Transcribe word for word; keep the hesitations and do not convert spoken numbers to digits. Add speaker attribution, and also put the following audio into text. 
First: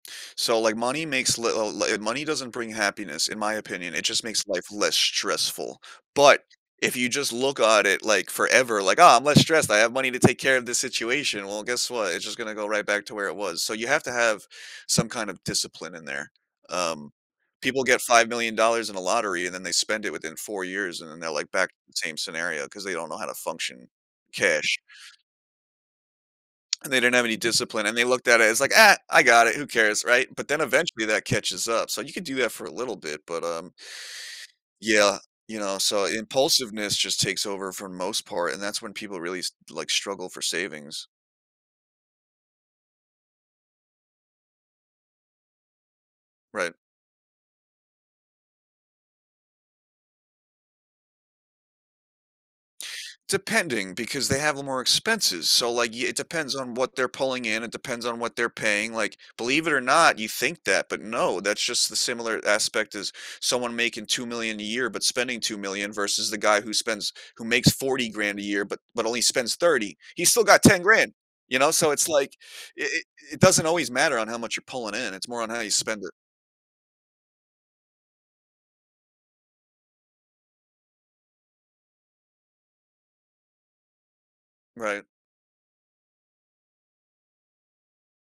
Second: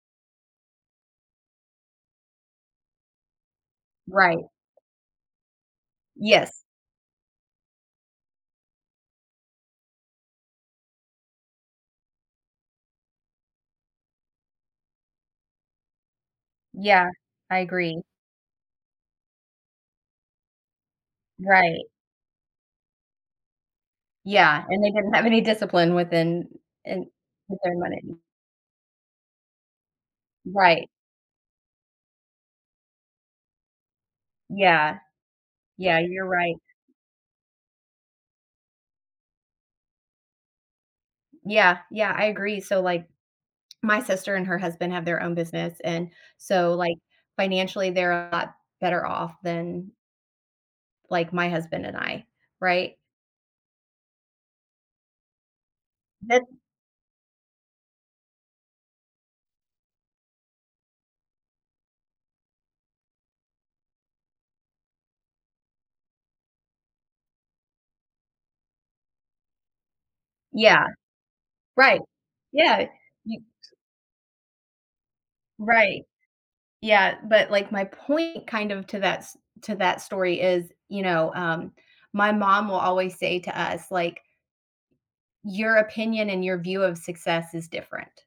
Speaker 1: So like money makes little, i l uh, money doesn't bring happiness in my opinion, it just makes
Speaker 2: Right.
Speaker 1: life less stressful. But
Speaker 2: Yes.
Speaker 1: if you just look on it like forever, like, "Oh I'm less stressed. I have money to take care of this situation." Well, guess what? It's just gonna go right back to where it was. So you have to have some kind of discipline in there.
Speaker 2: Yeah,
Speaker 1: Um,
Speaker 2: I
Speaker 1: people get
Speaker 2: agree.
Speaker 1: $5 million in a lottery and then they spend it within four years and then they're like back to
Speaker 2: Right.
Speaker 1: the same scenario because they don't know how to function.
Speaker 2: Yeah,
Speaker 1: Cash.
Speaker 2: and they didn't have any discipline within
Speaker 1: And they
Speaker 2: In
Speaker 1: didn't have any
Speaker 2: with their
Speaker 1: discipline and
Speaker 2: money.
Speaker 1: they looked at it it's like, "Ah, I got it, who cares," right? But then
Speaker 2: Right.
Speaker 1: eventually that catches up so you could do that for a little bit, but um
Speaker 2: Yeah,
Speaker 1: Yeah, you know,
Speaker 2: yeah,
Speaker 1: so
Speaker 2: you're right.
Speaker 1: impulsiveness just takes over for most part, and that's when people really s like struggle for savings.
Speaker 2: Yeah, yeah, I agree. So, like, my sister and her husband have their own business and
Speaker 1: Right.
Speaker 2: so like, financially they're a lot better off than like my husband and I, right?
Speaker 1: Depending because they have a more expenses, so like y it
Speaker 2: That
Speaker 1: depends on what they're pulling in. It depends on what they're paying, like, believe it or not, you think that, but no, that's just the similar aspect as someone making $2 million a year but spending 2 million versus the guy who spends who makes forty grand a year but but only spends thirty. He's still got ten
Speaker 2: Yeah.
Speaker 1: grand, you know, so
Speaker 2: Right,
Speaker 1: it's like it
Speaker 2: Yeah,
Speaker 1: it
Speaker 2: y
Speaker 1: it doesn't
Speaker 2: s
Speaker 1: always matter on how much you're pulling in, it's more on how you spend
Speaker 2: Right.
Speaker 1: it.
Speaker 2: Yeah, but like my point kind of to that, s to that story is, you know, um, my mom will always say to us, like
Speaker 1: Right.
Speaker 2: Your opinion and your view of success is different.